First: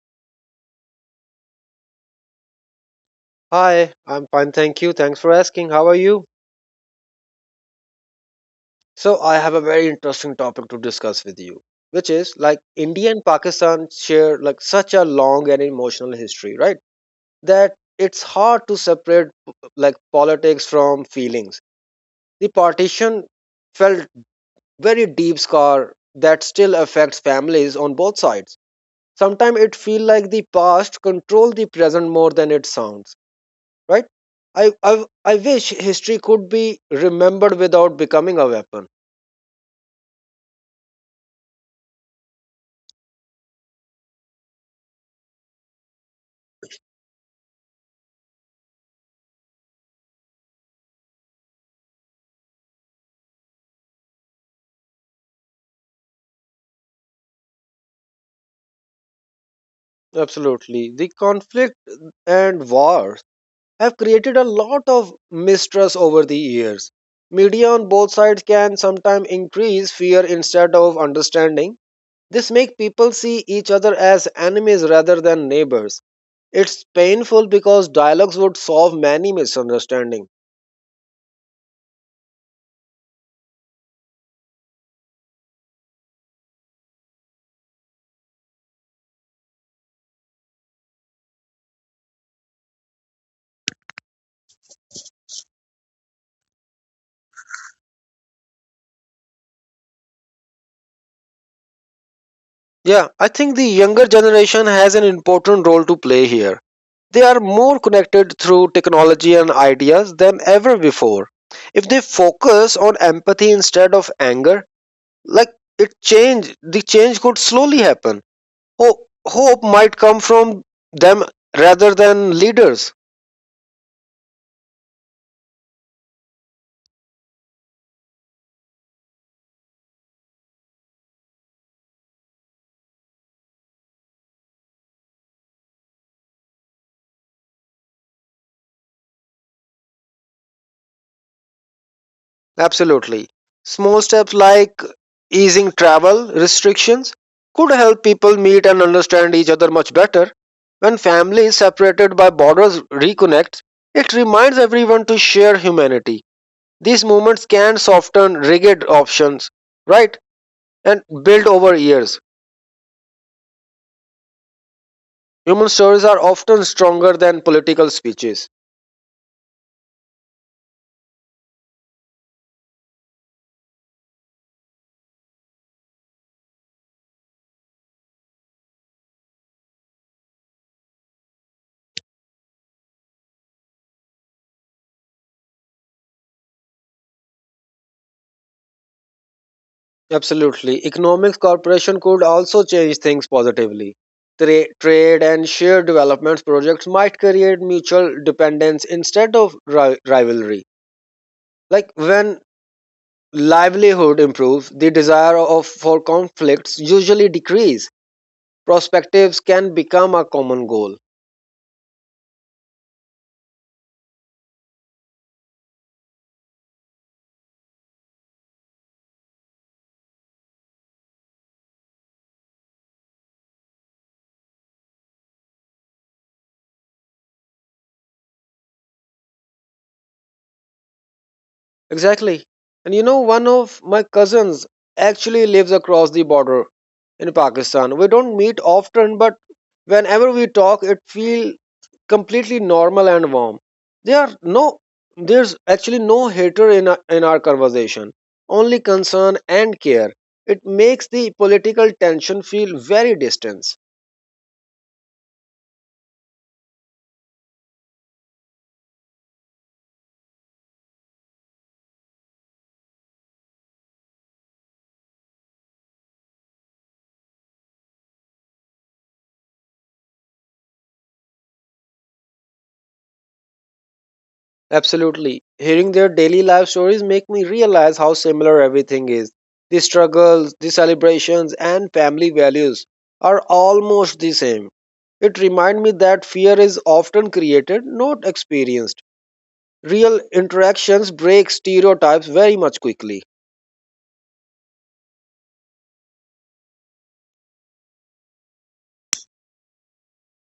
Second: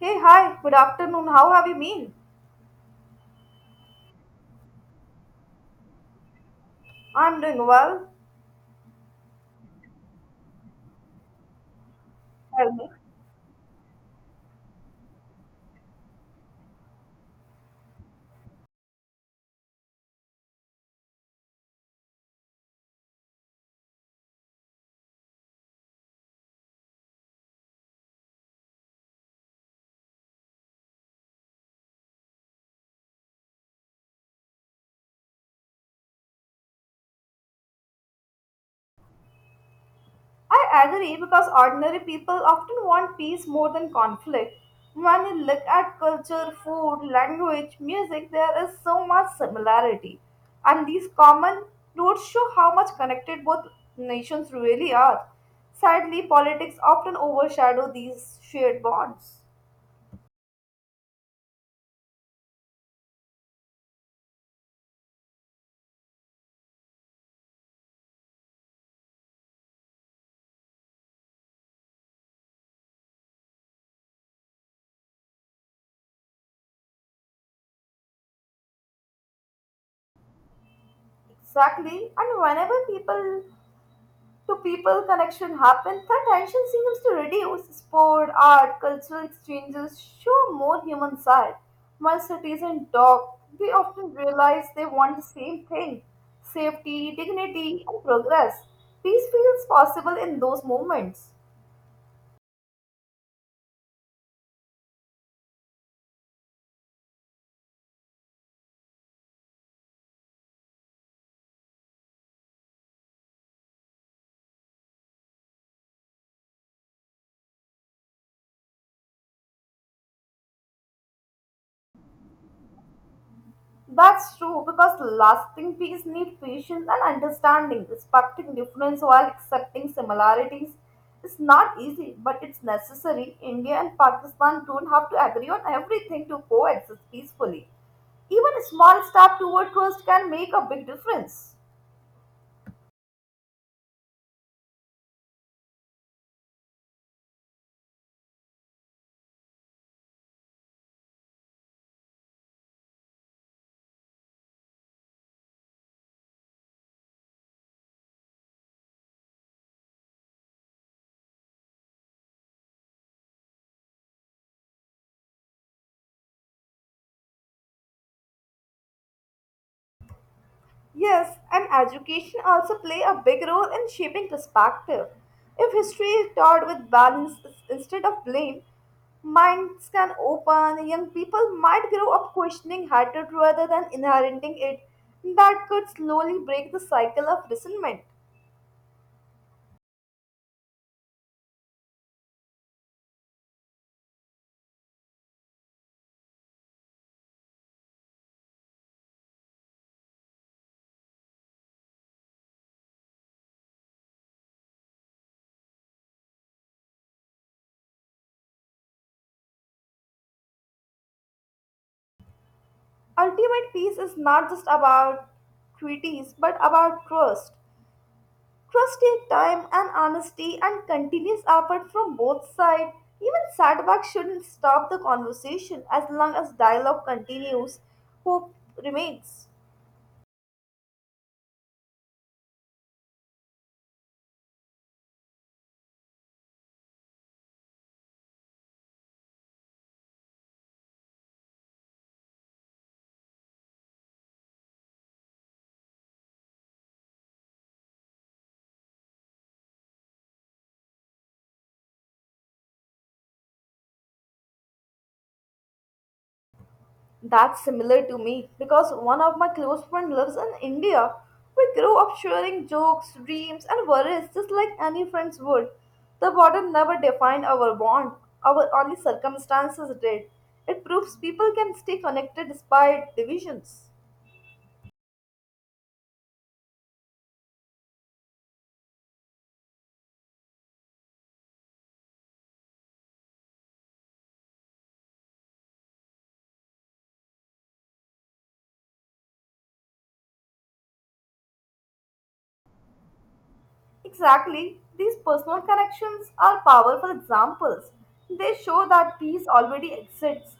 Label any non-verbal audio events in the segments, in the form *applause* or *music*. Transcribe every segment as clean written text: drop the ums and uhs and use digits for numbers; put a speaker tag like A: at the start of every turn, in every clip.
A: Hey, hi, good afternoon. How have you been?
B: Hi, I'm fine, thank you. Thanks for asking. How are you?
A: I'm doing well.
B: So, I have a very interesting topic to discuss with you, which is like
A: Tell me.
B: India and Pakistan share like such a long and emotional history, right? That it's hard to separate like politics from feelings. The partition felt very deep scar that still affects families on both sides. Sometimes it feels like the past control the present more than it sounds, right. I I wish history could be remembered without becoming a weapon.
A: I agree because ordinary people often want peace more than conflict. When you look at culture, food, language, music, there is so much similarity. And these common roots show how much connected both nations really are. Sadly, politics often overshadow these shared bonds.
B: Absolutely, the conflict and wars have created a lot of mistrust over the years. Media on both sides can sometimes increase fear instead of understanding. This makes people see each other as enemies rather than neighbors. It's painful because dialogues would solve many misunderstandings.
A: Exactly. And whenever people to people connection happen, the tension seems to reduce. Sport, art, cultural exchanges show more human side. While citizens talk, they often realize they want the same thing safety, dignity, and progress. Peace feels possible in those moments.
B: Yeah, I think the younger generation has an important role to play here. They are more connected through technology and ideas than ever before. If they focus on empathy instead of anger, like the change could slowly happen. Hope might come from them rather than leaders.
A: That's true because lasting peace need patience and understanding. Respecting difference while accepting similarities is not easy, but it's necessary. India and Pakistan don't have to agree on everything to coexist peacefully. Even a small step toward trust can make a big difference.
B: Absolutely. Small steps like easing travel restrictions could help people meet and understand each other much better. When families separated by borders reconnect, it reminds everyone to share humanity. These movements can soften rigid options, right, and build over years. Human stories are often stronger than political speeches.
A: Yes, and education also play a big role in shaping perspective. If history is taught with balance instead of blame, minds can open, young people might grow up questioning hatred rather than inheriting it. That could slowly break the cycle of resentment.
B: Absolutely. Economics cooperation could also change things positively. Trade and shared development projects might create mutual dependence instead of rivalry. Like when livelihood improves, the desire of for conflicts usually decrease. Perspectives can become a common goal.
A: Ultimate peace is not just about treaties but about trust. Trust take time and honesty and continuous effort from both sides. Even setbacks shouldn't stop the conversation as long as dialogue continues, hope remains.
B: Exactly. And you know, one of my cousins actually lives across the border in Pakistan. We don't meet often, but whenever we talk, it feels completely normal and warm. There are no, there's actually no hater in our conversation, only concern and care. It makes the political tension feel very distant.
A: That's similar to me because one of my close friends lives in India. We grew up sharing jokes, dreams, and worries just like any friends would. The border never defined our bond, our only circumstances did. It proves people can stay connected despite divisions.
B: Absolutely. Hearing their daily life stories make me realize how similar everything is. The struggles, the celebrations, and family values are almost the same. It reminds me that fear is often created, not experienced. Real interactions break stereotypes very much quickly.
A: Exactly. These personal connections are powerful examples. They show that peace already exists.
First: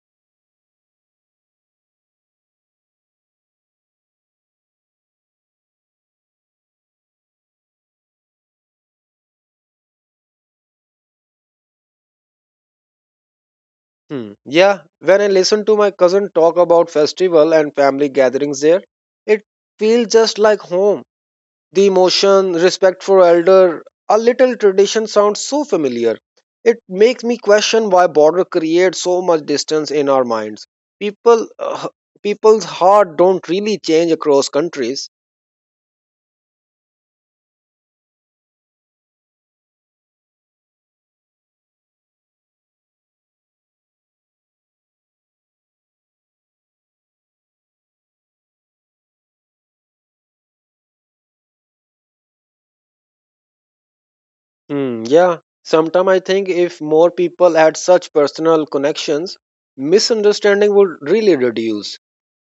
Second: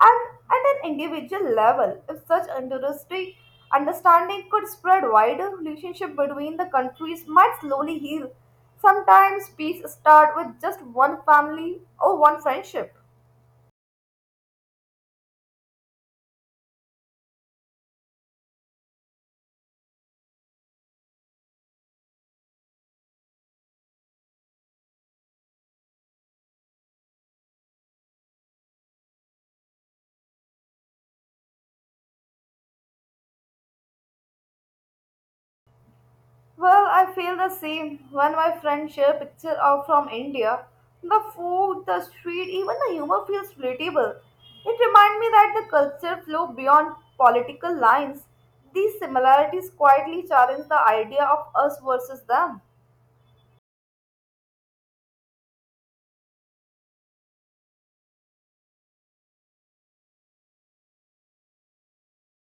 A: And at an individual level, if such altruistic understanding could spread wider, relationship between the countries might slowly heal. Sometimes peace starts with just one family or one friendship.
B: Hmm. Yeah, when I listen to my cousin talk about festival and family gatherings there, it feels just like home. The emotion, respect for elder, a little tradition sounds so familiar. It makes me question why border creates so much distance in our minds. People, uh, people's heart don't really change across countries.
A: Well, I feel the same. When my friends share pictures of from India, the food, the street, even the humor feels relatable. It reminds me that the culture flow beyond political lines. These similarities quietly challenge the idea of us versus them.
B: Hmm, yeah. Sometimes I think if more people had such personal connections, misunderstanding would really reduce.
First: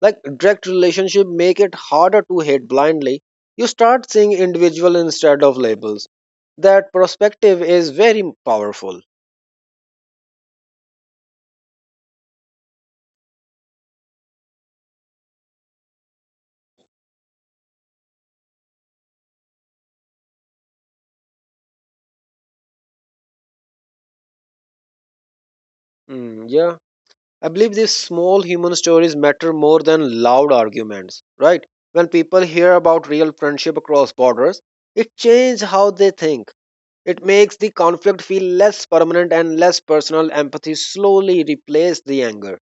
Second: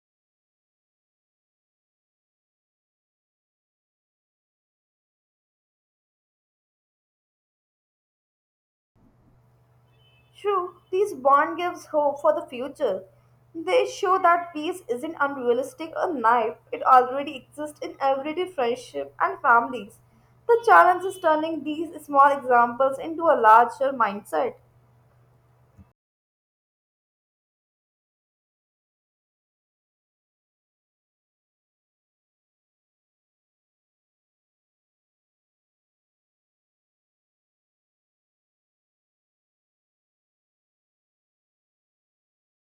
B: Like direct relationship make it harder to hate blindly. You start seeing individual instead of labels. That perspective is very powerful.
A: True, these bond gives hope for the future. They show that peace isn't unrealistic or naive, it already exists in everyday friendship and families. The challenge is turning these small examples into a larger mindset.
B: Mm, yeah, I believe these small human stories matter more than loud arguments, right? When people hear about real friendship across borders, it changes how they think. It makes the conflict feel less permanent and less personal. Empathy slowly replaces the anger.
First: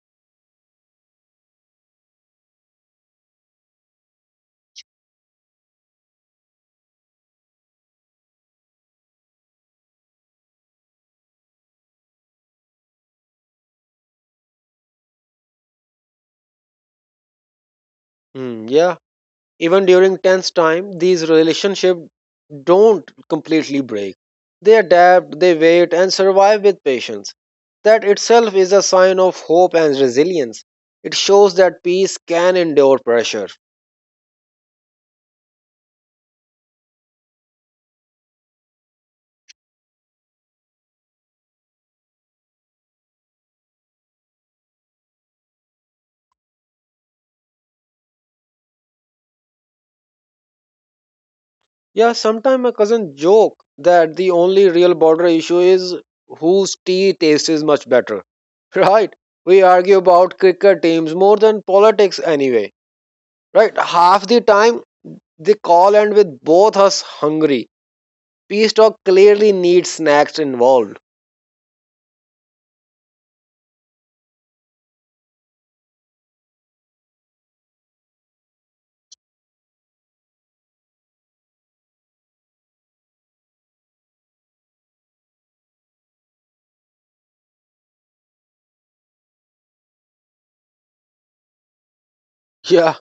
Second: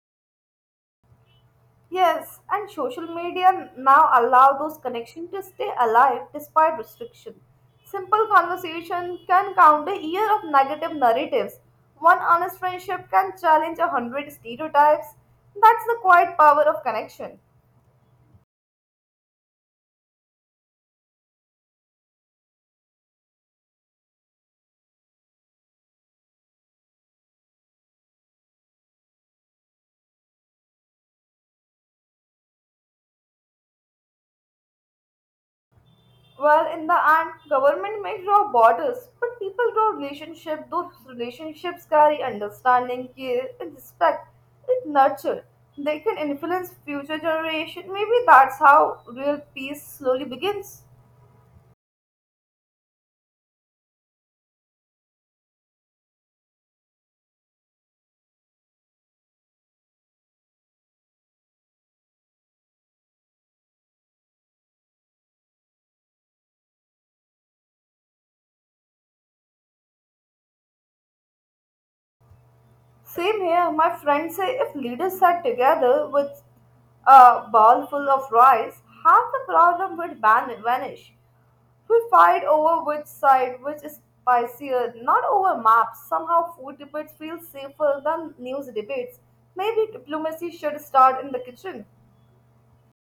A: Yes, and social media now allow those connections to stay alive despite restriction. Simple conversation can counter year of negative narratives. One honest friendship can challenge a hundred stereotypes. That's the quiet power of connection.
B: Mm, yeah. Even during tense time, these relationships don't completely break. They adapt, they wait, and survive with patience. That itself is a sign of hope and resilience. It shows that peace can endure pressure.
A: Well, in the end, government may draw borders, but people draw relationships. Those relationships carry understanding, care, and respect. It nurture. They can influence future generation. Maybe that's how real peace slowly begins.
B: Yeah, sometimes my cousin joke that the only real border issue is whose tea tastes much better. *laughs* Right? We argue about cricket teams more than politics anyway. Right? Half the time they call and with both us hungry. Peace talk clearly needs snacks involved.
A: Same here. My friends say if leaders sat together with a bowl full of rice, half the problem would vanish. We fight over which side, which is spicier, not over maps. Somehow, food debates feel safer than news debates. Maybe diplomacy should start in the kitchen.
B: Yeah,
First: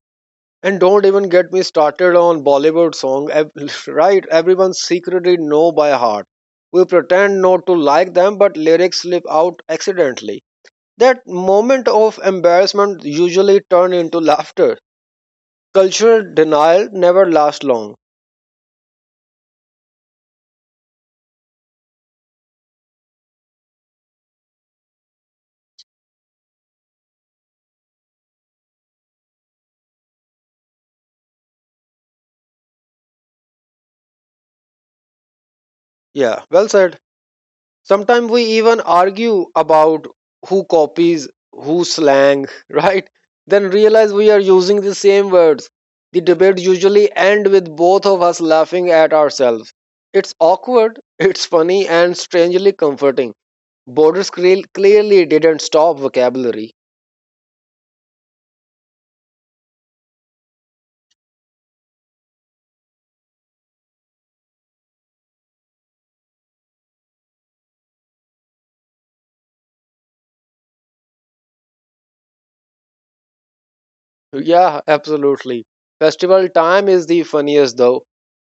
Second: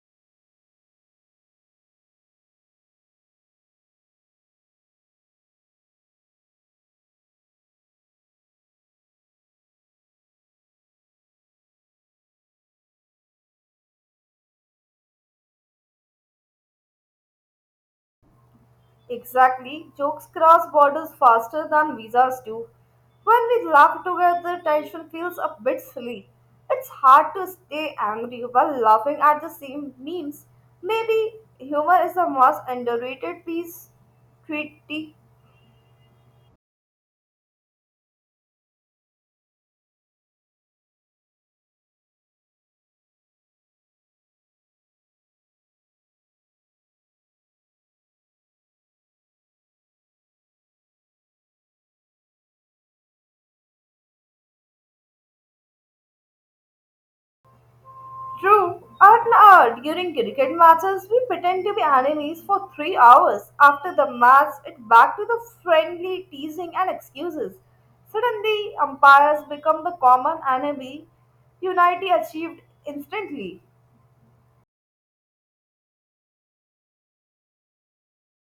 B: and don't even get me started on Bollywood song. *laughs* Right, everyone secretly know by heart. We pretend not to like them, but lyrics slip out accidentally. That moment of embarrassment usually turn into laughter. Cultural denial never lasts long.
A: Exactly. Jokes cross borders faster than visas do. When we laugh together, tension feels a bit silly. It's hard to stay angry while laughing at the same memes. Maybe humor is the most underrated piece treaty.
B: Yeah, well said. Sometimes we even argue about who copies, who slang, *laughs* right? Then realize we are using the same words. The debate usually end with both of us laughing at ourselves. It's awkward, *laughs* it's funny and strangely comforting. Borders clearly didn't stop vocabulary.
A: True. During cricket matches, we pretend to be enemies for 3 hours. After the match, it back to the friendly teasing and excuses. Suddenly, umpires become the common enemy. Unity achieved instantly.
B: Yeah, absolutely. Festival time is the funniest though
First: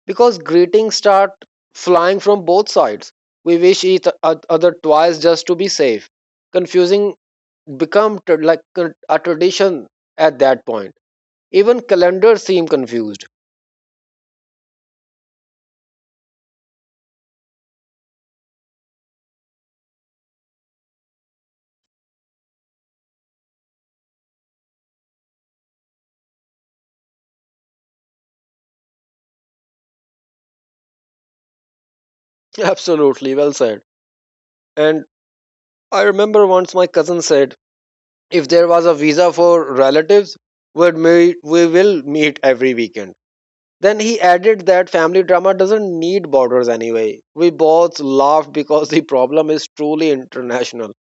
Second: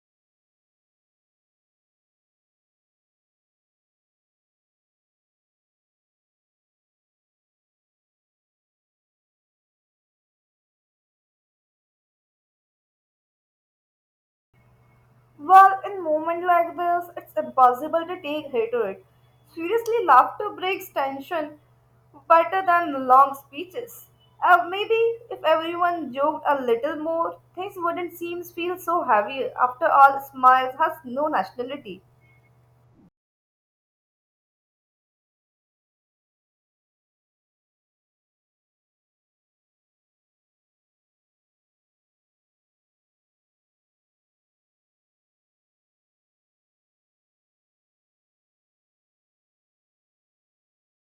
B: because greetings start flying from both sides. We wish each other twice just to be safe, confusing become a tradition at that point. Even calendars seem confused.
A: Well, in moment like this, it's impossible to take hatred. Seriously, laughter breaks tension better than long speeches. Maybe if everyone joked a little more, things wouldn't seem feel so heavy. After all, smiles has no nationality.
B: *laughs* Absolutely, well said. And I remember once my cousin said, if there was a visa for relatives, we will meet every weekend. Then he added that family drama doesn't need borders anyway. We both laughed because the problem is truly international.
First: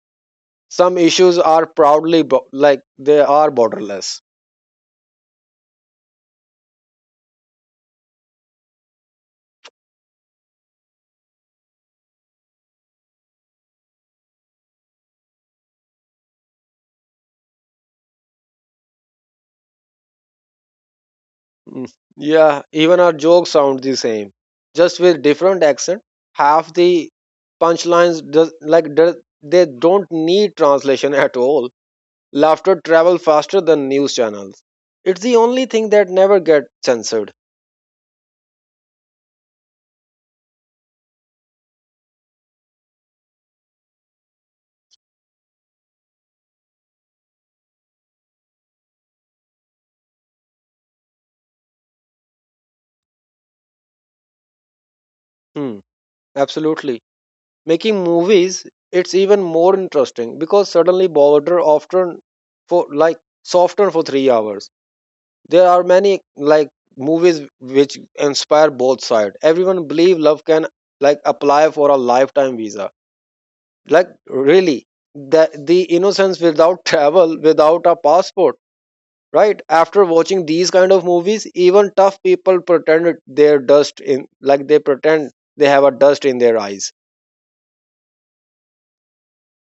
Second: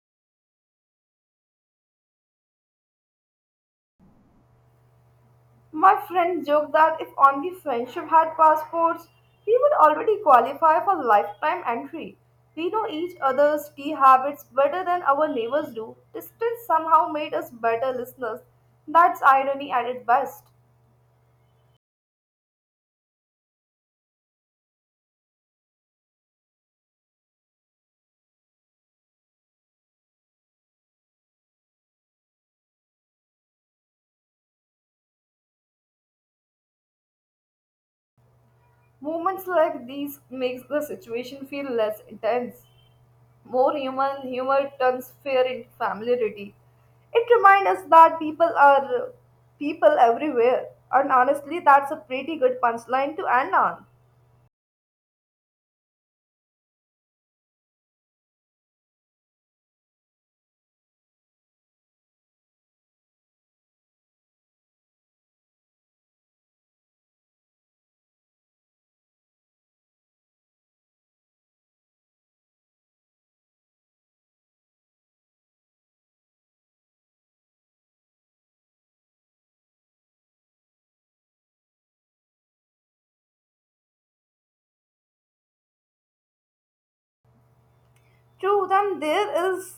B: Some issues are proudly they are borderless.
A: My friend joked that if only friendship had passports, we would already qualify for lifetime entry. We know each other's tea habits better than our neighbors do. Distance somehow made us better listeners. That's irony at its best.
B: Mm, yeah, even our jokes sound the same, just with different accent. Half the punchlines, they don't need translation *laughs* at all. Laughter travel faster than news channels. It's the only thing that never gets censored.
A: Moments like these makes the situation feel less intense. More human humor turns fear into familiarity. It reminds us that people are people everywhere. And honestly, that's a pretty good punchline to end on.
B: Hmm, absolutely. Making movies, it's even more interesting because suddenly border often for like soften for 3 hours. There are many like movies which inspire both sides. Everyone believe love can like apply for a lifetime visa. Like really, the innocence without travel, without a passport. Right after watching these kind of movies, even tough people pretend their dust in like they pretend they have a dust in their eyes.
A: True, then there is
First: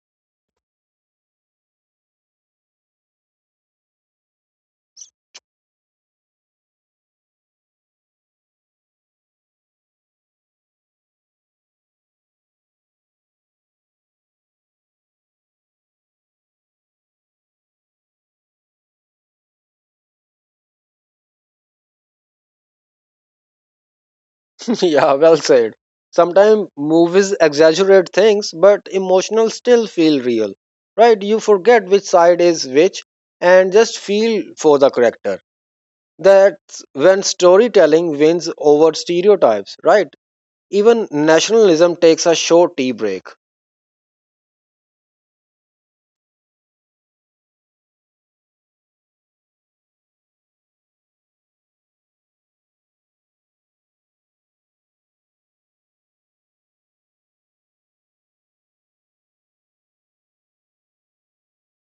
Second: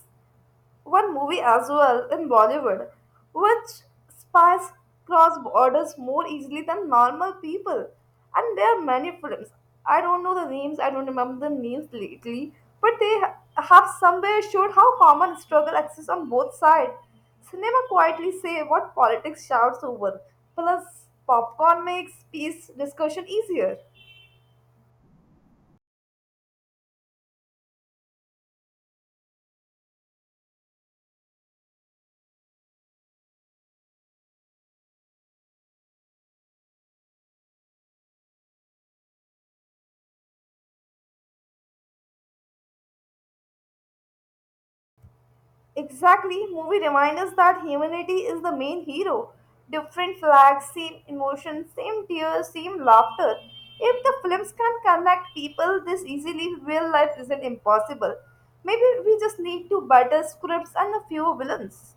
A: one movie as well in Bollywood which spies cross borders more easily than normal people. And there are many films. I don't know the names, I don't remember the names lately, but have somewhere showed how common struggle exists on both sides. Cinema quietly say what politics shouts over, plus popcorn makes peace discussion easier.
B: *laughs* Yeah, well said. Sometimes movies exaggerate things, but emotional still feel real, right? You forget which side is which and just feel for the character. That's when storytelling wins over stereotypes, right? Even nationalism takes a short tea break.
A: Exactly, movie reminds us that humanity is the main hero. Different flags, same emotions, same tears, same laughter. If the films can connect people this easily, real life isn't impossible. Maybe we just need to better scripts and a few villains.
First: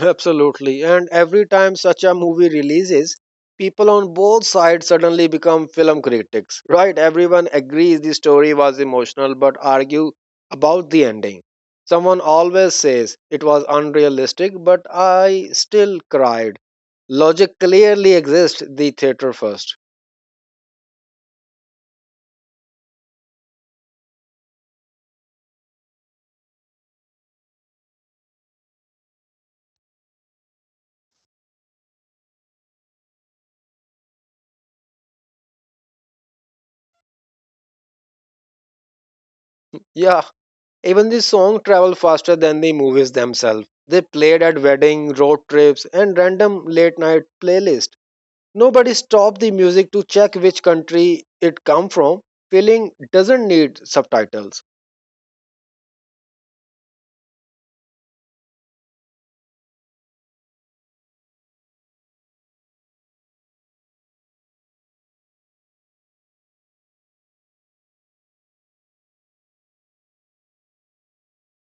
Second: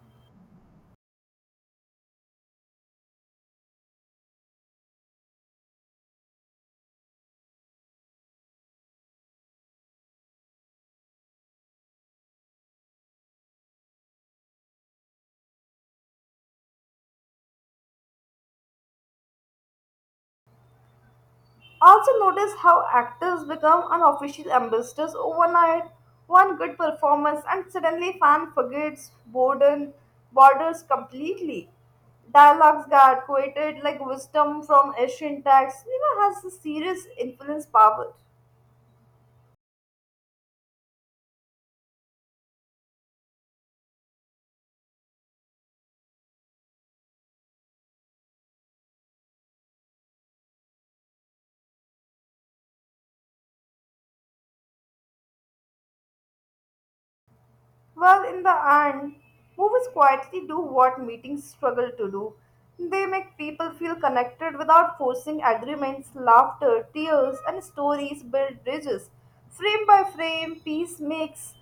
B: Absolutely. And every time such a movie releases, people on both sides suddenly become film critics, right? Everyone agrees the story was emotional but argue about the ending. Someone always says it was unrealistic, but I still cried. Logic clearly exists, the theater first.
A: Also, notice how actors become unofficial ambassadors overnight. One good performance, and suddenly fan forgets boredom borders completely. Dialogues got quoted like wisdom from ancient texts. You know, has a serious influence power.
B: Yeah, even the song traveled faster than the movies themselves. They played at wedding, road trips, and random late night playlists. Nobody stopped the music to check which country it come from. Feeling doesn't need subtitles.
A: Well, in the end, movies quietly do what meetings struggle to do. They make people feel connected without forcing agreements, laughter, tears, and stories build bridges. Frame by frame, peace makes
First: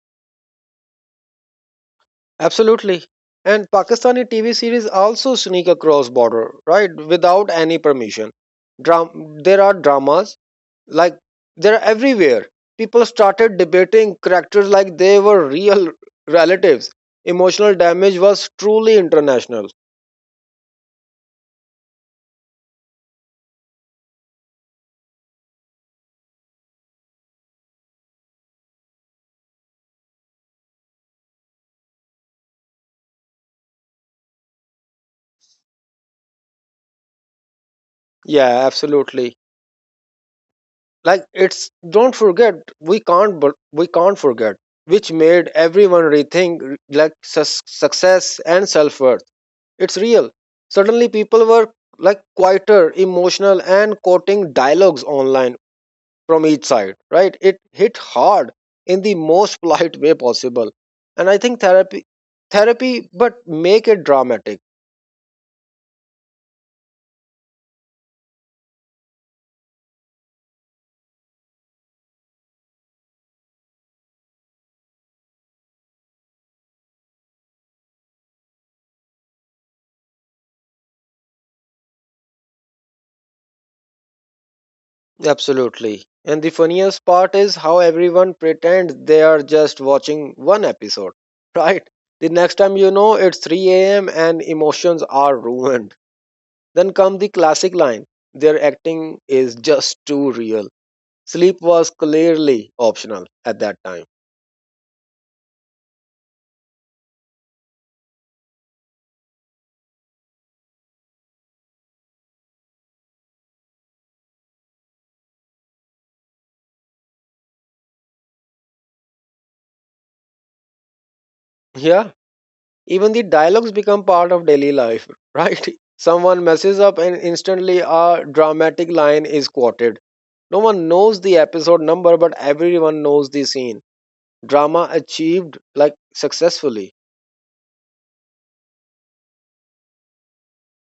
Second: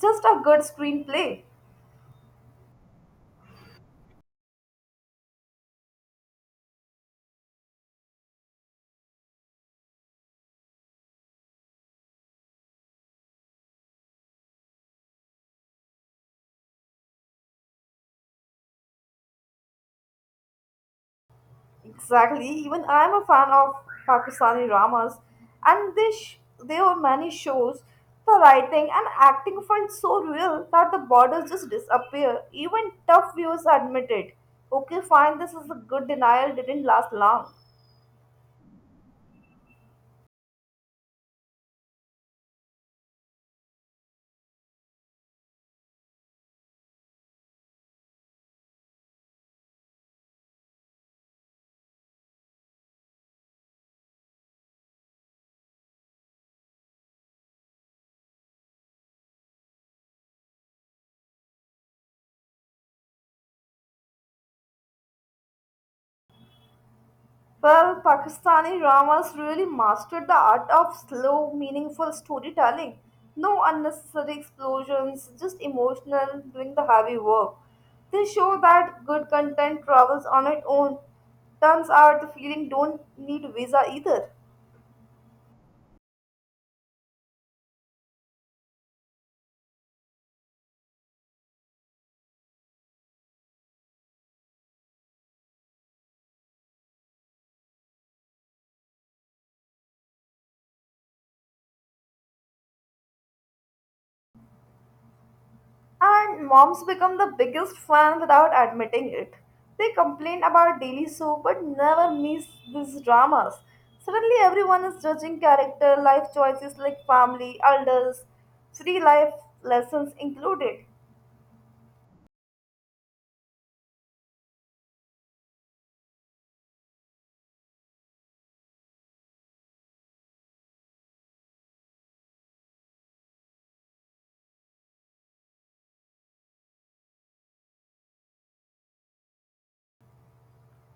A: just a good screenplay.
B: Absolutely. And Pakistani TV series also sneak across border, right? Without any permission. There are dramas like they're everywhere. People started debating characters like they were real relatives. Emotional damage was truly international.
A: Exactly. Even I'm a fan of Pakistani dramas, and there were many shows. The writing and acting felt so real that the borders just disappear. Even tough viewers admitted, "Okay, fine, this is a good denial. Didn't last long."
B: Yeah, absolutely. Like it's don't forget we can't but we can't forget, which made everyone rethink success and self-worth. It's real. Suddenly people were like quieter, emotional and quoting dialogues online from each side, right? It hit hard in the most *laughs* polite way possible. And I think therapy, but make it dramatic.
A: Well, Pakistani dramas really mastered the art of slow, meaningful storytelling. No unnecessary explosions, just emotional, doing the heavy work. They show that good content travels on its own. Turns out the feeling don't need visa either.
B: Absolutely. And the funniest part is how everyone pretends they are just watching one episode, *laughs* right? The next time you know it's 3 a.m. and emotions are ruined. Then come the classic line, their acting is just too real. Sleep was clearly optional at that time.
A: And moms become the biggest fan without admitting it. They complain about daily soap but never miss these dramas. Suddenly, everyone is judging character, life choices like family, elders, free life lessons included.
B: Yeah, even the dialogues become part of daily life, *laughs* right? Someone messes up and instantly a dramatic line is quoted. No one knows the episode number, but everyone knows the scene. Drama achieved like successfully.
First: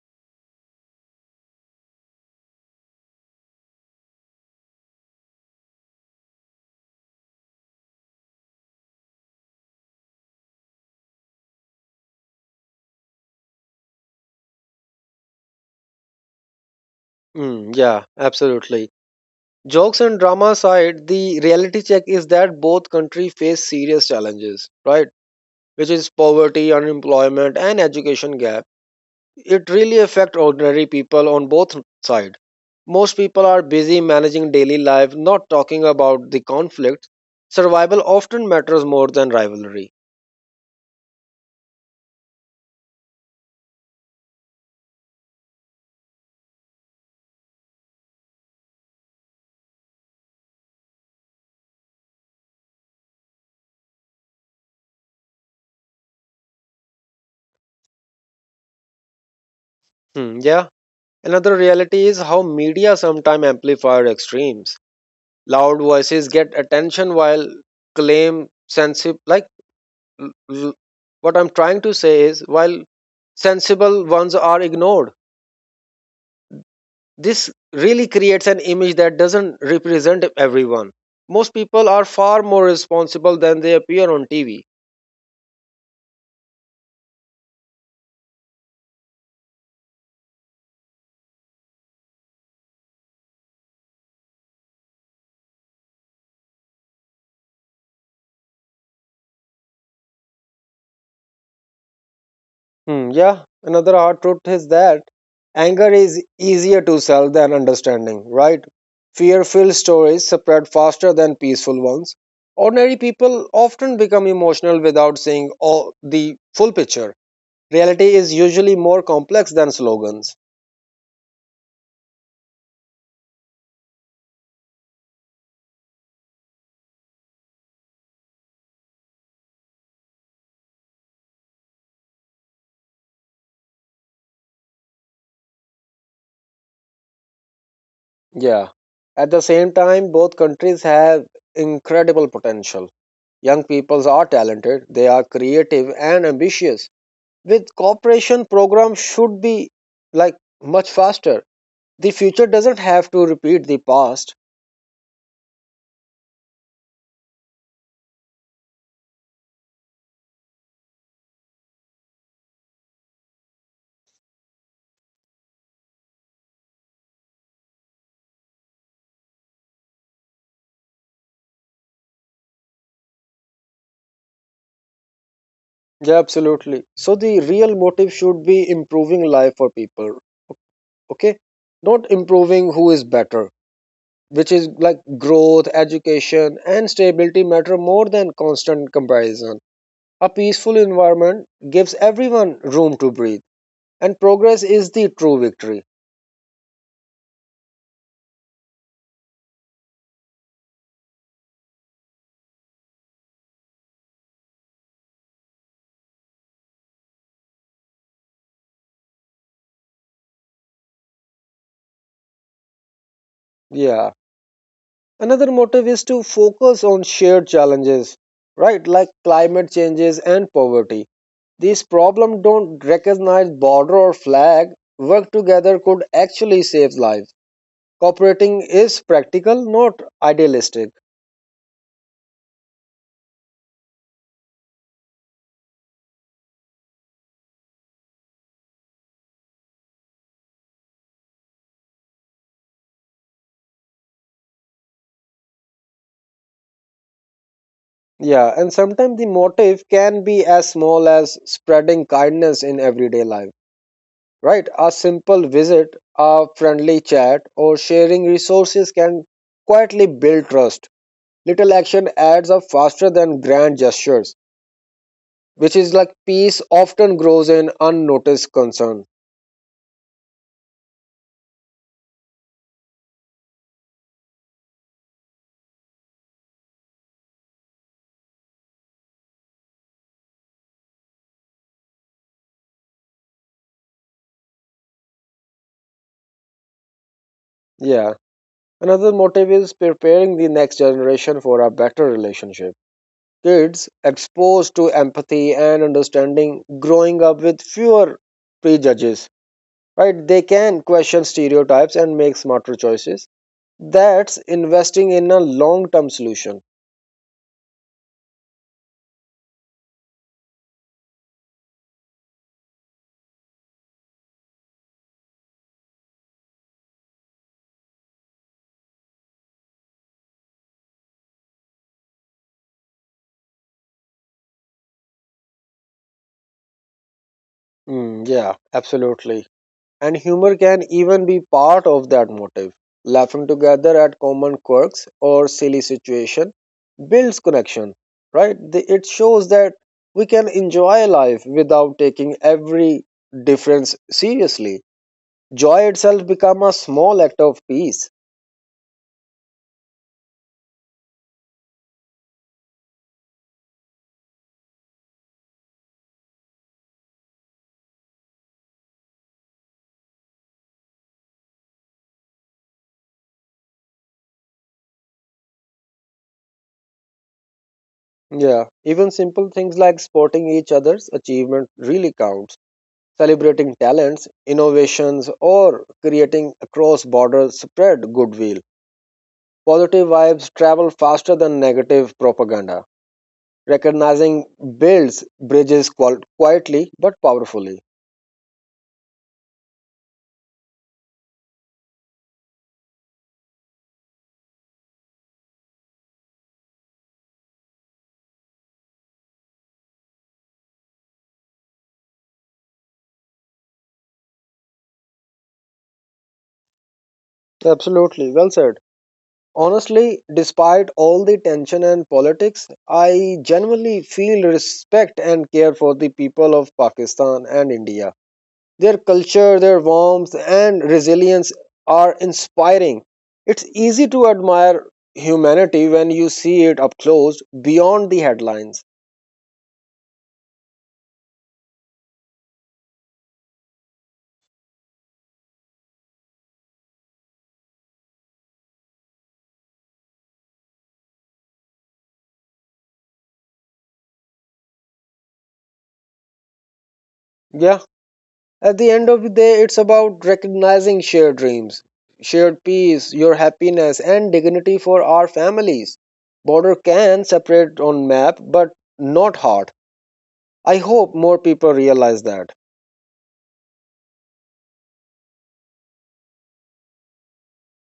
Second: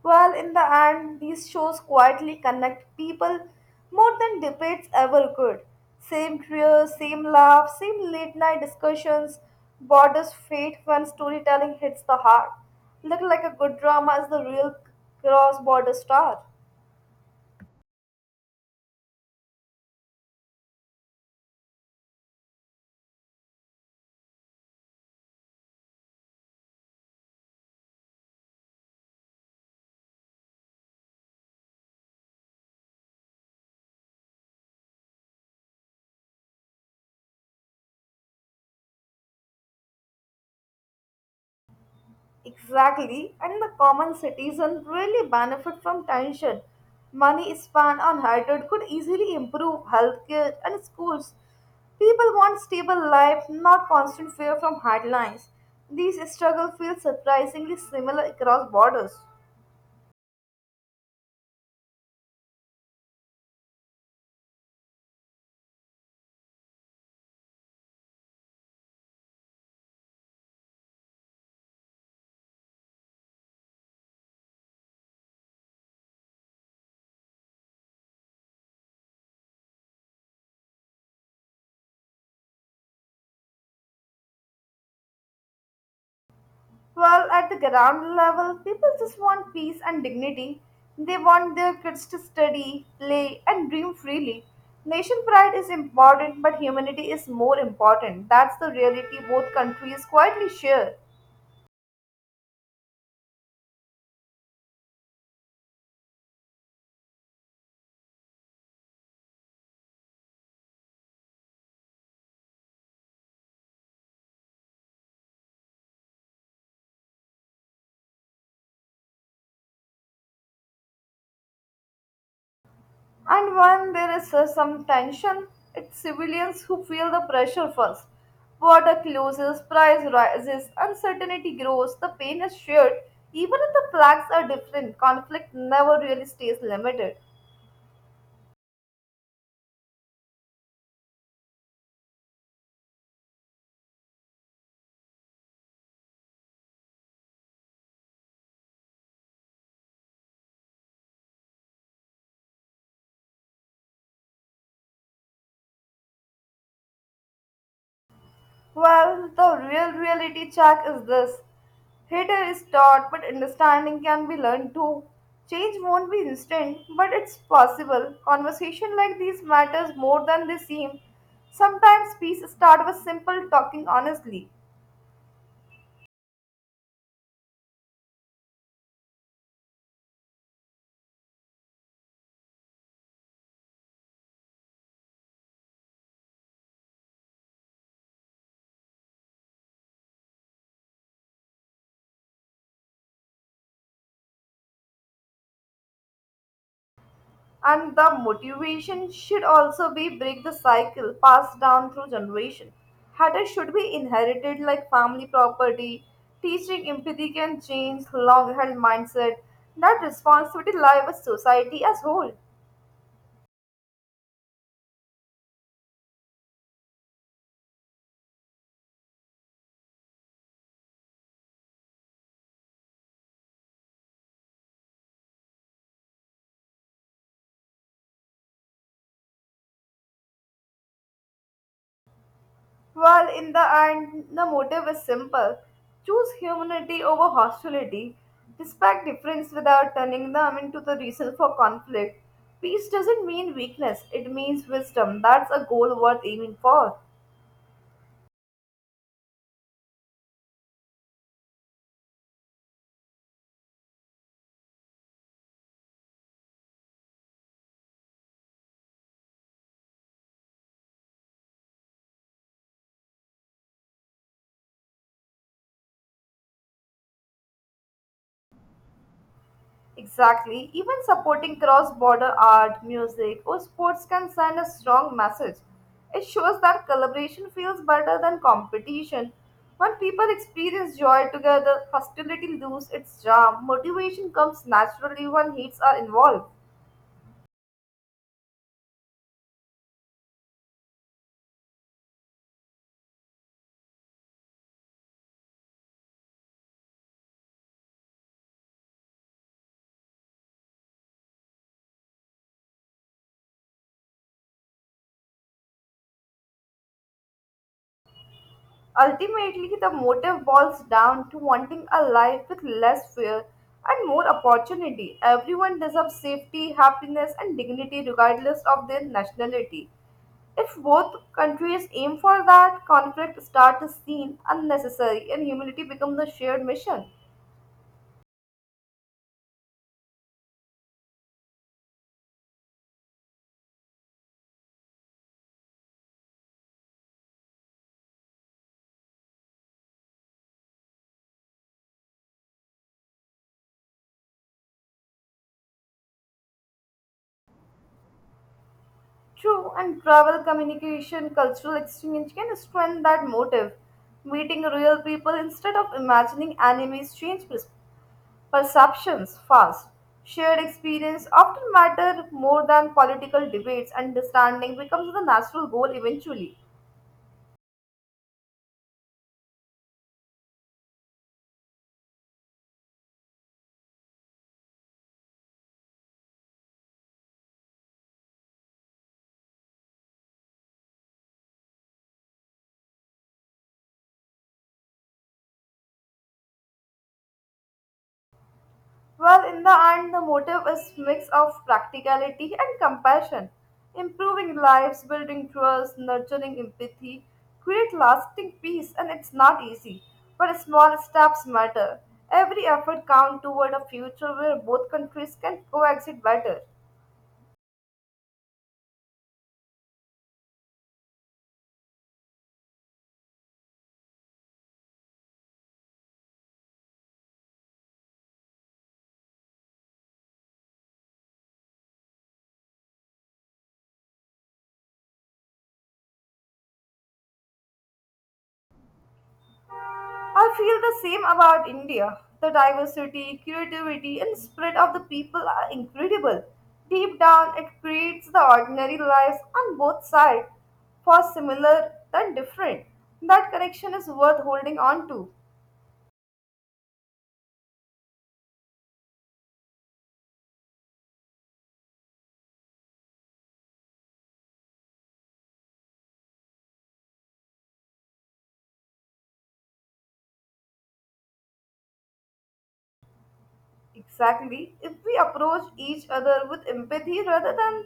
A: Well, in the end, these shows quietly connect people more than debates ever could. Same tears, same laughs, same late night discussions, borders fate when storytelling hits the heart. Look like a good drama is the real cross border star.
B: Mm, yeah, absolutely. Jokes and drama aside, the reality check is that both countries face serious challenges, right? Which is poverty, unemployment, and education gap. It really affect ordinary people on both sides. Most people are busy managing daily life, not talking about the conflict. Survival often matters more than rivalry.
A: Exactly, and the common citizen really benefit from tension. Money spent on hatred could easily improve healthcare and schools. People want stable life, not constant fear from headlines. These struggles feel surprisingly similar across borders.
B: Hmm, yeah. Another reality is how media sometimes amplify extremes. Loud voices get attention while claim sensible like l- l- what I'm trying to say is while sensible ones are ignored. This really creates an image that doesn't represent everyone. Most people are far more responsible than they appear on TV.
A: Well, at the ground level, people just want peace and dignity. They want their kids to study, play, and dream freely. Nation pride is important, but humanity is more important. That's the reality both countries quietly share.
B: Hmm, yeah, another hard truth is that anger is easier to sell than understanding, right? Fear filled stories spread faster than peaceful ones. Ordinary people often become emotional without seeing all the full picture. Reality is usually more complex than slogans.
A: And when there is some tension, it's civilians who feel the pressure first. Border closes, price rises, uncertainty grows, the pain is shared. Even if the flags are different, conflict never really stays limited.
B: Yeah. At the same time, both countries have incredible potential. Young peoples are talented, they are creative and ambitious. With cooperation programs should be like much faster, the future doesn't have to repeat the past.
A: Well, the real reality check is this. Hater is taught, but understanding can be learned too. Change won't be instant, but it's possible. Conversation like these matters more than they seem. Sometimes peace starts with simple talking honestly.
B: Yeah, absolutely. So the real motive should be improving life for people, okay, not improving who is better, which is like growth, education and stability matter more than constant comparison. A peaceful environment gives everyone room to breathe, and progress is the true victory.
A: And the motivation should also be break the cycle passed down through generation. Habits should be inherited like family property. Teaching empathy can change long-held mindset. That responsibility lies with society as whole.
B: Yeah. Another motive is to focus on shared challenges, right, like climate changes and poverty. These problems don't recognize border or flag. Work together could actually save lives. Cooperating is practical, not idealistic.
A: While in the end, the motive is simple: choose humanity over hostility. Respect difference without turning them into the reason for conflict. Peace doesn't mean weakness; it means wisdom. That's a goal worth aiming for.
B: Yeah, and sometimes the motive can be as small as spreading kindness in everyday life, right? A simple visit, a friendly chat, or sharing resources can quietly build trust. Little action adds up faster than grand gestures, which is like peace often grows in unnoticed concern.
A: Exactly. Even supporting cross border art, music, or sports can send a strong message. It shows that collaboration feels better than competition. When people experience joy together, hostility loses its charm. Motivation comes naturally when heats are involved.
B: Yeah. Another motive is preparing the next generation for a better relationship. Kids exposed to empathy and understanding growing up with fewer prejudges, right? They can question stereotypes and make smarter choices. That's investing in a long term solution.
A: Ultimately, the motive boils down to wanting a life with less fear and more opportunity. Everyone deserves safety, happiness, and dignity regardless of their nationality. If both countries aim for that, conflict starts seen unnecessary and humility becomes the shared mission.
B: Mm, yeah, absolutely. And humor can even be part of that motive. Laughing together at common quirks or silly situation builds connection, right? It shows that we can enjoy life without taking every difference seriously. Joy itself becomes a small act of peace.
A: True, and travel, communication, cultural exchange can strengthen that motive. Meeting real people instead of imagining enemies change perceptions fast. Shared experience often matter more than political debates. Understanding becomes the natural goal eventually.
B: Yeah, even simple things like supporting each other's achievement really counts. Celebrating talents, innovations, or creating a cross-border spread goodwill. Positive vibes travel faster than negative propaganda. Recognizing builds bridges quietly but powerfully.
A: Well, in the end, the motive is mix of practicality and compassion, improving lives, building trust, nurturing empathy, create lasting peace, and it's not easy. But small steps matter. Every effort counts toward a future where both countries can coexist better.
B: Absolutely, well said. Honestly, despite all the tension and politics, I genuinely feel respect and care for the people of Pakistan and India. Their culture, their warmth, and resilience are inspiring. It's easy to admire humanity when you see it up close, beyond the headlines.
A: I feel the same about India. The diversity, creativity, and spirit of the people are incredible. Deep down, it creates the ordinary lives on both sides, for similar than different. That connection is worth holding on to.
B: Yeah, at the end of the day, it's about recognizing shared dreams, shared peace, your happiness, and dignity for our families. Border can separate on map, but not heart. I hope more people realize that.
A: Exactly. If we approach each other with empathy rather than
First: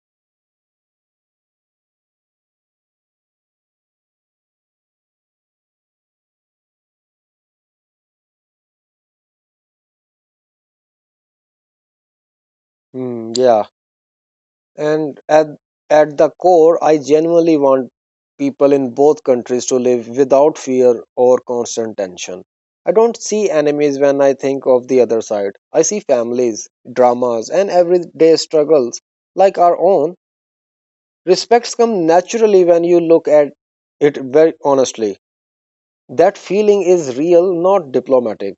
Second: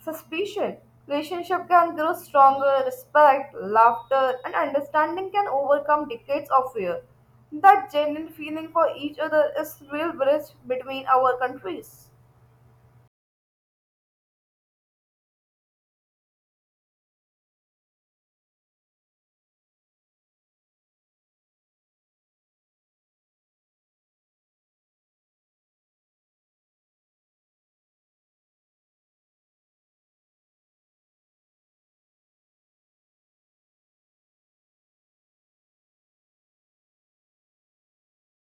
A: suspicion, relationship can grow stronger, respect, laughter, and understanding can overcome decades of fear. That genuine feeling for each other is real bridge between our countries.
B: Yeah, and at the core, I genuinely want people in both countries to live without fear or constant tension. I don't see enemies when I think of the other side. I see families, dramas, and everyday struggles like our own. Respects come naturally when you look at it very honestly. That feeling is real, not diplomatic.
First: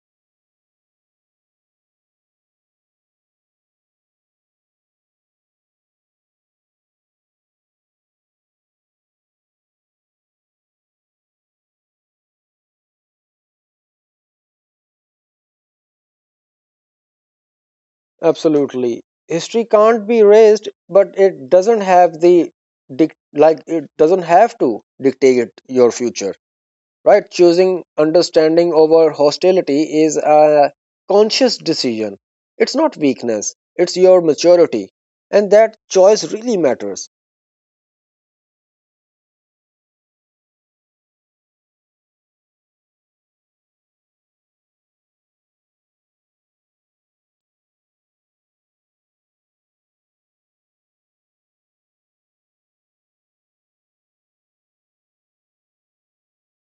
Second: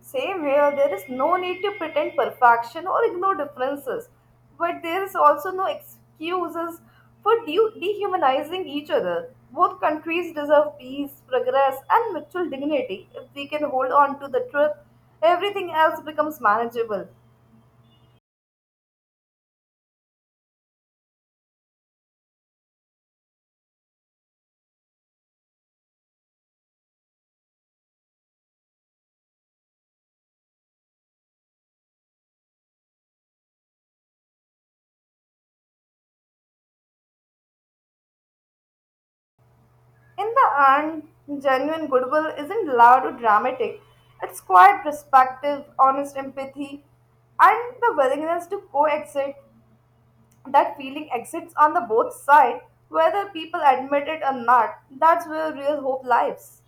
A: Same here, there is no need to pretend perfection or ignore differences, but there is also no excuses for dehumanizing each other. Both countries deserve peace, progress, and mutual dignity. If we can hold on to the truth, everything else becomes manageable.
B: Absolutely. History can't be erased, but it doesn't have the it doesn't have to dictate your future. Right? Choosing understanding over hostility is a conscious decision. It's not weakness. It's your maturity. And that choice really matters.
A: In the end, genuine goodwill isn't loud or dramatic, it's quiet perspective, honest empathy, and the willingness to coexist. That feeling exists on the both sides, whether people admit it or not. That's where real hope lies.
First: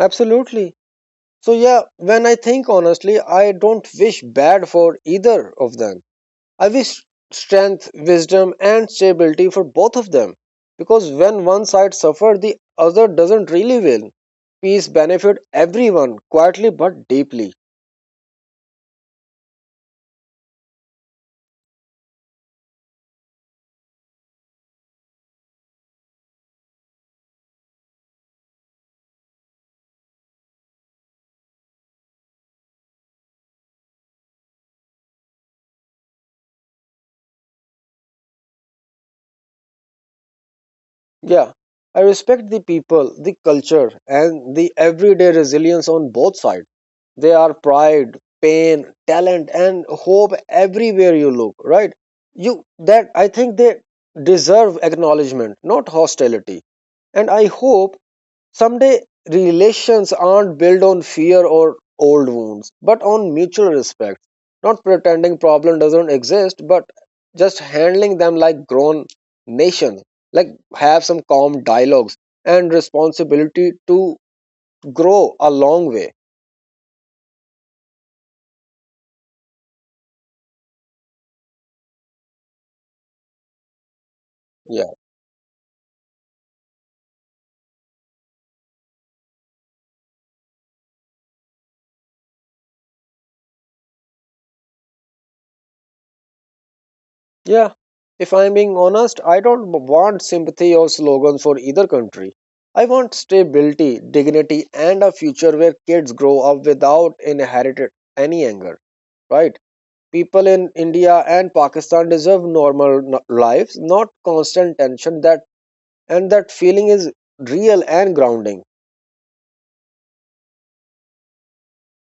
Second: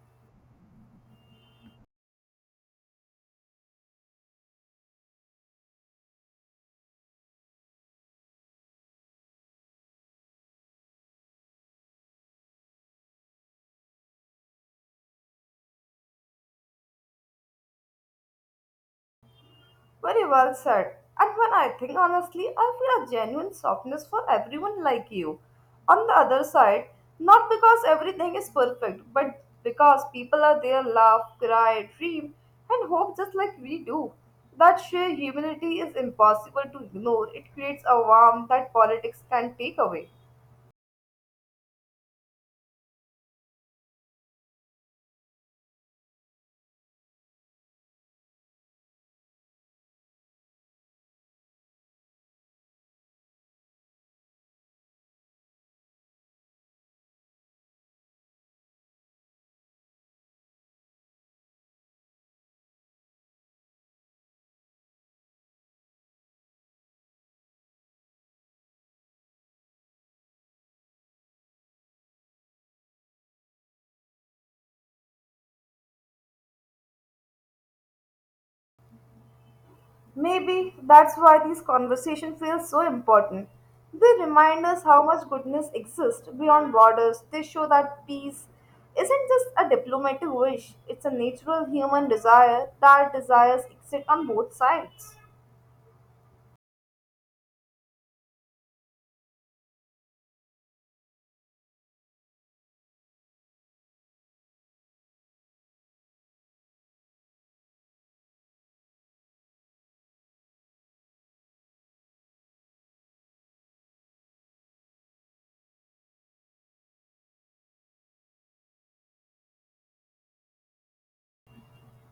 B: Absolutely. So yeah, when I think honestly, I don't wish bad for either of them. I wish strength, wisdom and stability for both of them because when one side suffers, the other doesn't really win. Peace benefits everyone quietly but deeply.
A: Very well said. And when I think honestly, I feel a genuine softness for everyone like you. On the other side, not because everything is perfect, but because people are there, laugh, cry, dream, and hope just like we do. That sheer humanity is impossible to ignore. It creates a warmth that politics can take away.
B: Yeah. I respect the people, the culture and the everyday resilience on both sides. They are pride, pain, talent, and hope everywhere you look, right? You that I think they deserve acknowledgement, not hostility. And I hope someday relations aren't built on fear or old wounds, but on mutual respect. Not pretending problem doesn't exist, but just handling them like grown nation. Like have some calm dialogues and responsibility to grow a long way.
A: Maybe that's why these conversations feel so important. They remind us
B: Yeah.
A: how much goodness exists beyond borders. They show that peace isn't just a diplomatic wish, it's a natural human desire that desires exist on both sides.
B: Yeah, if I'm being honest, I don't want sympathy or slogans for either country. I want stability, dignity, and a future where kids grow up without inherited any anger, right? People in India and Pakistan deserve lives, not constant tension. That and that feeling is real and grounding.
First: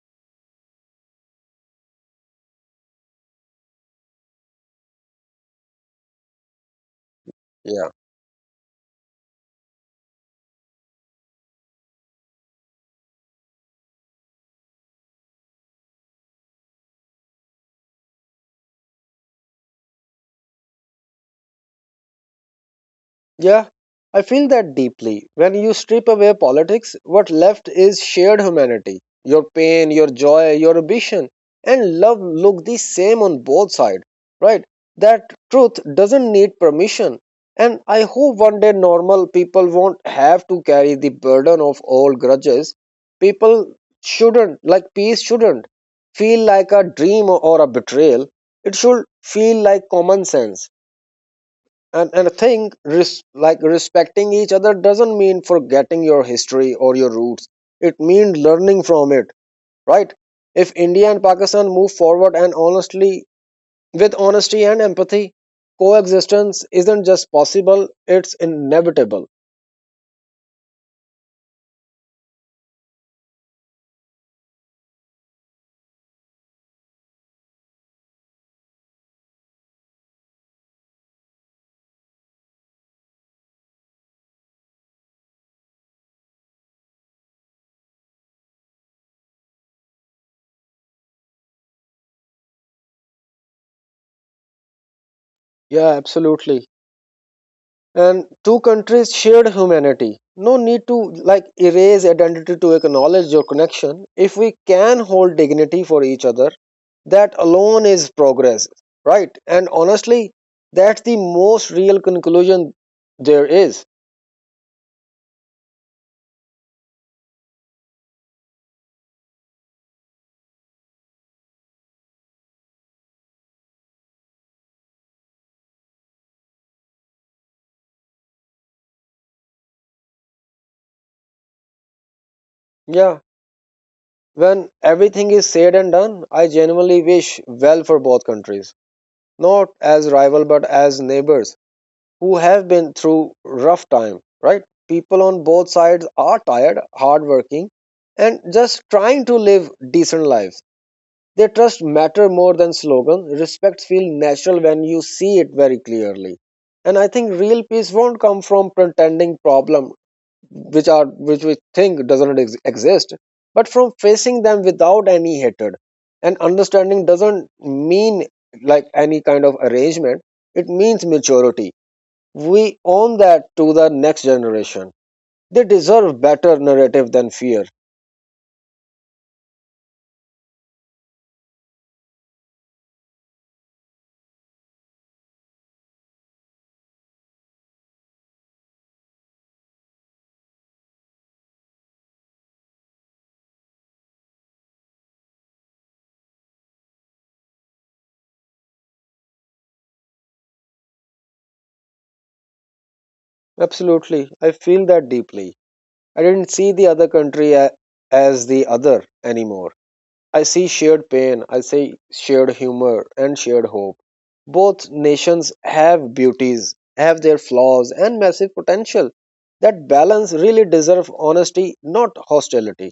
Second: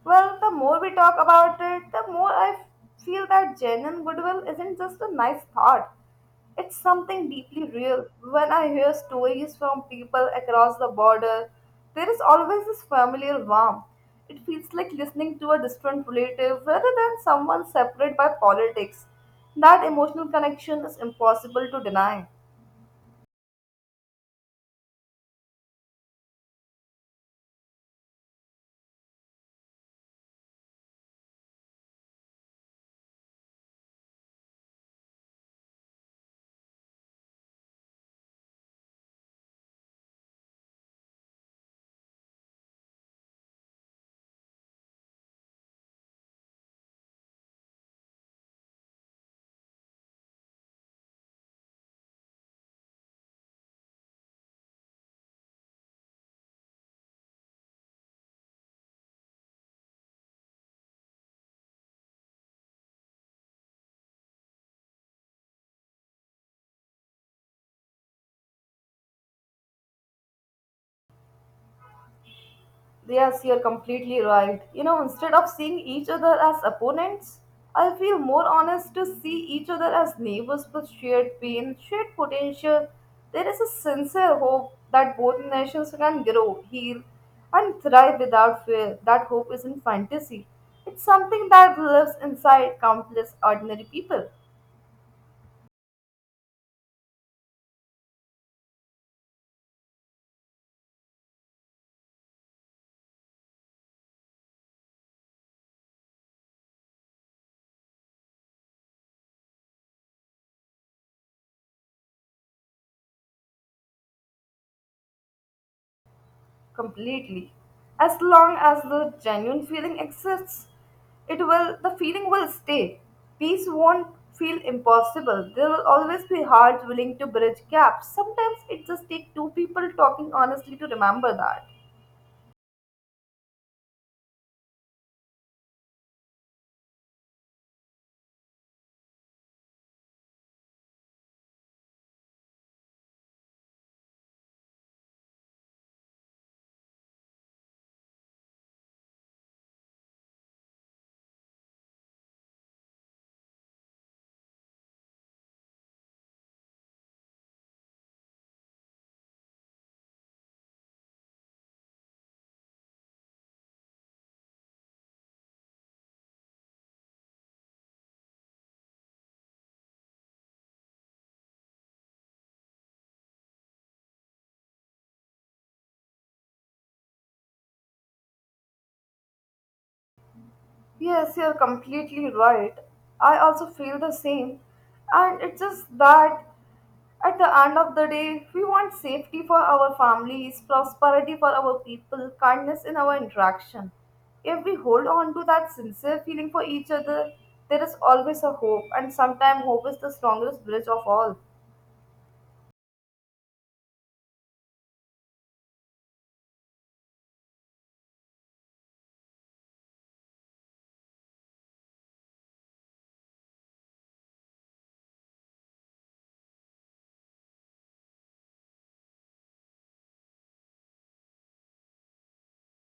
A: Well, the more we talk about it, the more I feel that genuine goodwill isn't just a nice thought. It's something deeply
B: Yeah.
A: real. When I hear stories from people across the border, there is always this familiar warmth. It feels like listening to a distant relative rather than someone separate by politics. That emotional connection is impossible to deny.
B: Yeah, I feel that deeply. When you strip away politics, what left is shared humanity. Your pain, your joy, your ambition, and love look the same on both sides, right? That truth doesn't need permission. And I hope one day normal people won't have to carry the burden of old grudges. People shouldn't, like peace shouldn't, feel like a dream or a betrayal. It should feel like common sense. And I think respecting each other doesn't mean forgetting your history or your roots. It means learning from it, right? If India and Pakistan move forward and honestly with honesty and empathy, coexistence isn't just possible, it's inevitable.
A: Yes, you're completely right. You know, instead of seeing each other as opponents, I feel more honest to see each other as neighbors with shared pain, shared potential. There is a sincere hope that both nations can grow, heal, and thrive without fear. That hope isn't fantasy, it's something that lives inside countless ordinary people.
B: Yeah, absolutely. And two countries shared humanity. No need to like erase identity to acknowledge your connection. If we can hold dignity for each other, that alone is progress, right? And honestly, that's the most real conclusion there is.
A: Completely. As long as the genuine feeling exists, it will the feeling will stay. Peace won't feel impossible. There will always be hearts willing to bridge gaps. Sometimes it just takes two people talking honestly to remember that.
B: Yeah, when everything is said and done, I genuinely wish well for both countries, not as rival but as neighbors who have been through rough time, right? People on both sides are tired, hardworking, and just trying to live decent lives. They trust matter more than slogan. Respect feels natural when you see it very clearly. And I think real peace won't come from pretending problem which are which we think doesn't ex- exist, but from facing them without any hatred. And understanding doesn't mean like any kind of arrangement. It means maturity. We own that to the next generation. They deserve better narrative than fear.
A: Yes, you're completely right. I also feel the same. And it's just that at the end of the day, we want safety for our families, prosperity for our people, kindness in our interaction. If we hold on to that sincere feeling for each other, there is always a hope, and sometimes hope is the strongest bridge of all.
B: Absolutely. I feel that deeply. I didn't see the other country as the other anymore. I see shared pain, I see shared humor, and shared hope. Both nations have beauties, have their flaws, and massive potential. That balance really deserves honesty, not hostility.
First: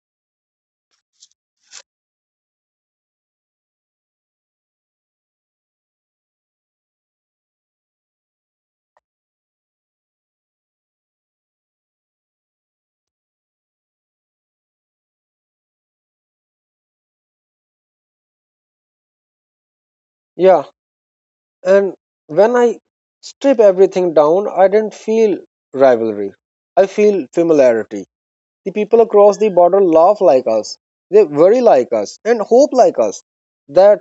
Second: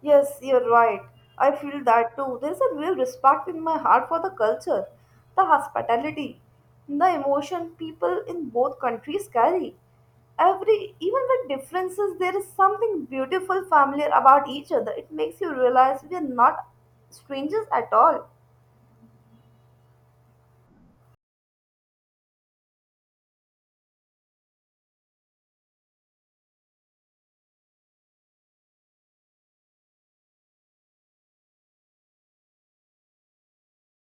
A: Yes, you're right. I feel that too. There's a real respect in my heart for the culture, the hospitality, the emotion people in both countries carry. Every, even with differences, there is something beautiful, familiar about each other. It makes you realize we are not strangers at all.
B: Yeah, and when I strip everything down, I didn't feel rivalry. I feel familiarity. The people across the border laugh like us, they worry like us, and hope like us that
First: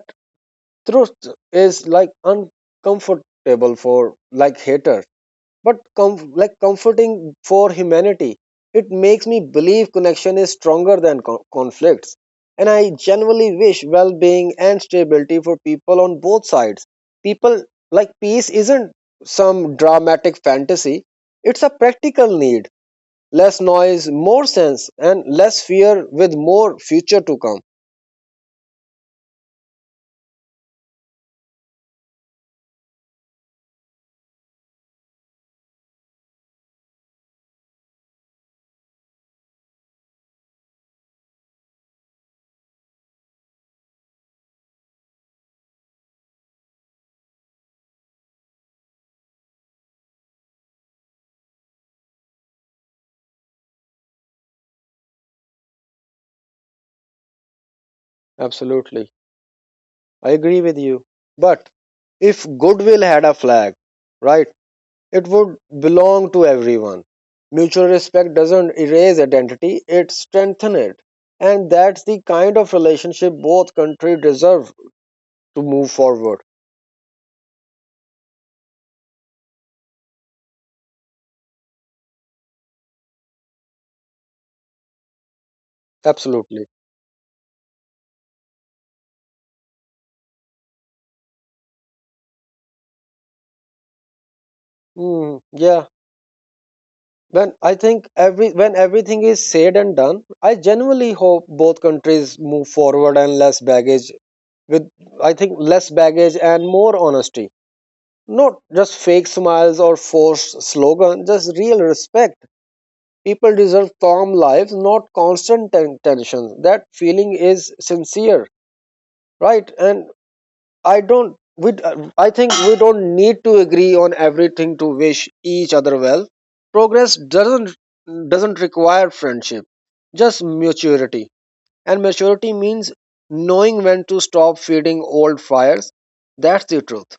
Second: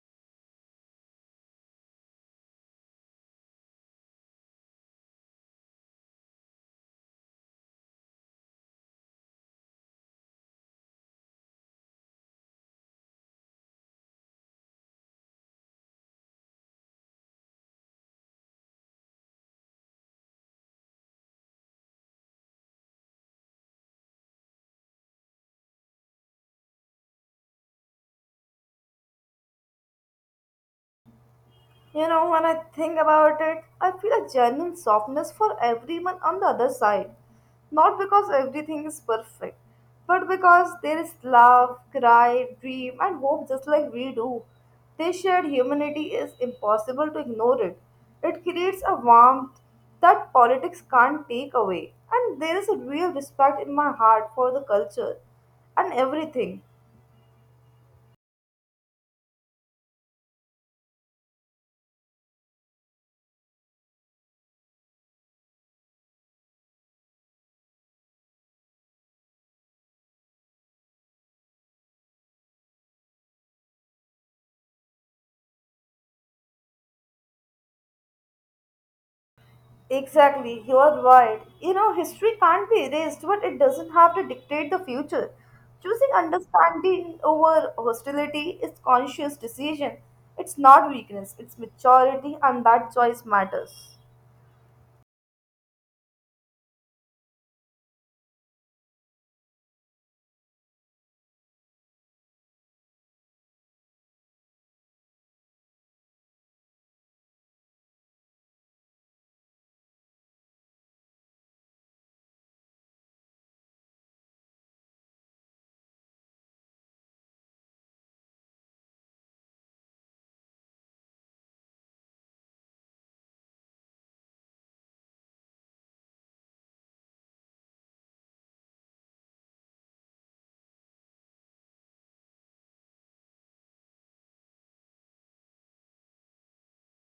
B: truth is like uncomfortable for like haters but comforting for humanity. It makes me believe connection is stronger than conflicts, and I genuinely wish well-being and stability for people on both sides. People, like peace isn't some dramatic fantasy, it's a practical need. Less noise, more sense, and less fear with more future to come.
A: You know, when I think about it, I feel a genuine softness for everyone on the other side. Not because everything is perfect, but because there is love, cry, dream, and hope just like we do. They shared humanity is impossible to ignore it. It creates a warmth that politics can't take away. And there is a real respect in my heart for the culture and everything.
B: Absolutely, I agree with you, but if goodwill had a flag, right, it would belong to everyone. Mutual respect doesn't erase identity, it strengthens it. And that's the kind of relationship both countries deserve to move forward.
A: Exactly, you're right. You know, history can't be erased, but it doesn't have to dictate the future. Choosing
B: Absolutely.
A: understanding over hostility is conscious decision. It's not weakness, it's maturity, and that choice matters.
B: Yeah. When I think every when everything is said and done, I genuinely hope both countries move forward and less baggage with I think less baggage and more honesty. Not just fake smiles or forced slogans, just real respect. People deserve calm lives, not constant tension. That feeling is sincere, right? And I don't. We, I think we don't need to agree on everything to wish each other well. Progress doesn't require friendship, just maturity. And maturity means knowing when to stop feeding old fires. That's the truth.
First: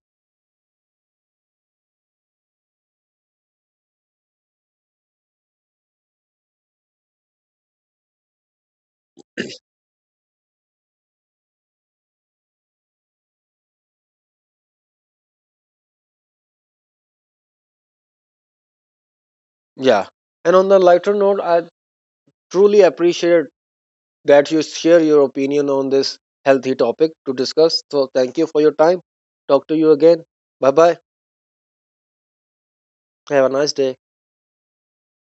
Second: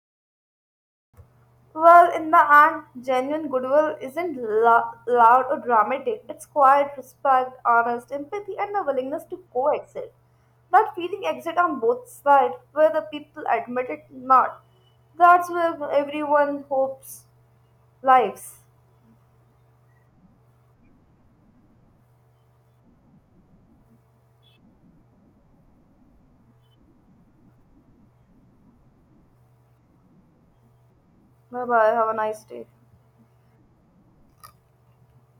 A: Well, in the end, genuine goodwill isn't loud or dramatic. It's quiet, respect, honest, empathy, and a willingness to coexist. That feeling exists on both sides, whether people admit it or not. That's where everyone hopes lives.
B: Yeah. And on the lighter note, I truly appreciate that you share your opinion on this healthy topic to discuss. So, thank you for your time. Talk to you again. Bye bye.
A: Bye bye. Have a nice day.
B: Have a nice day.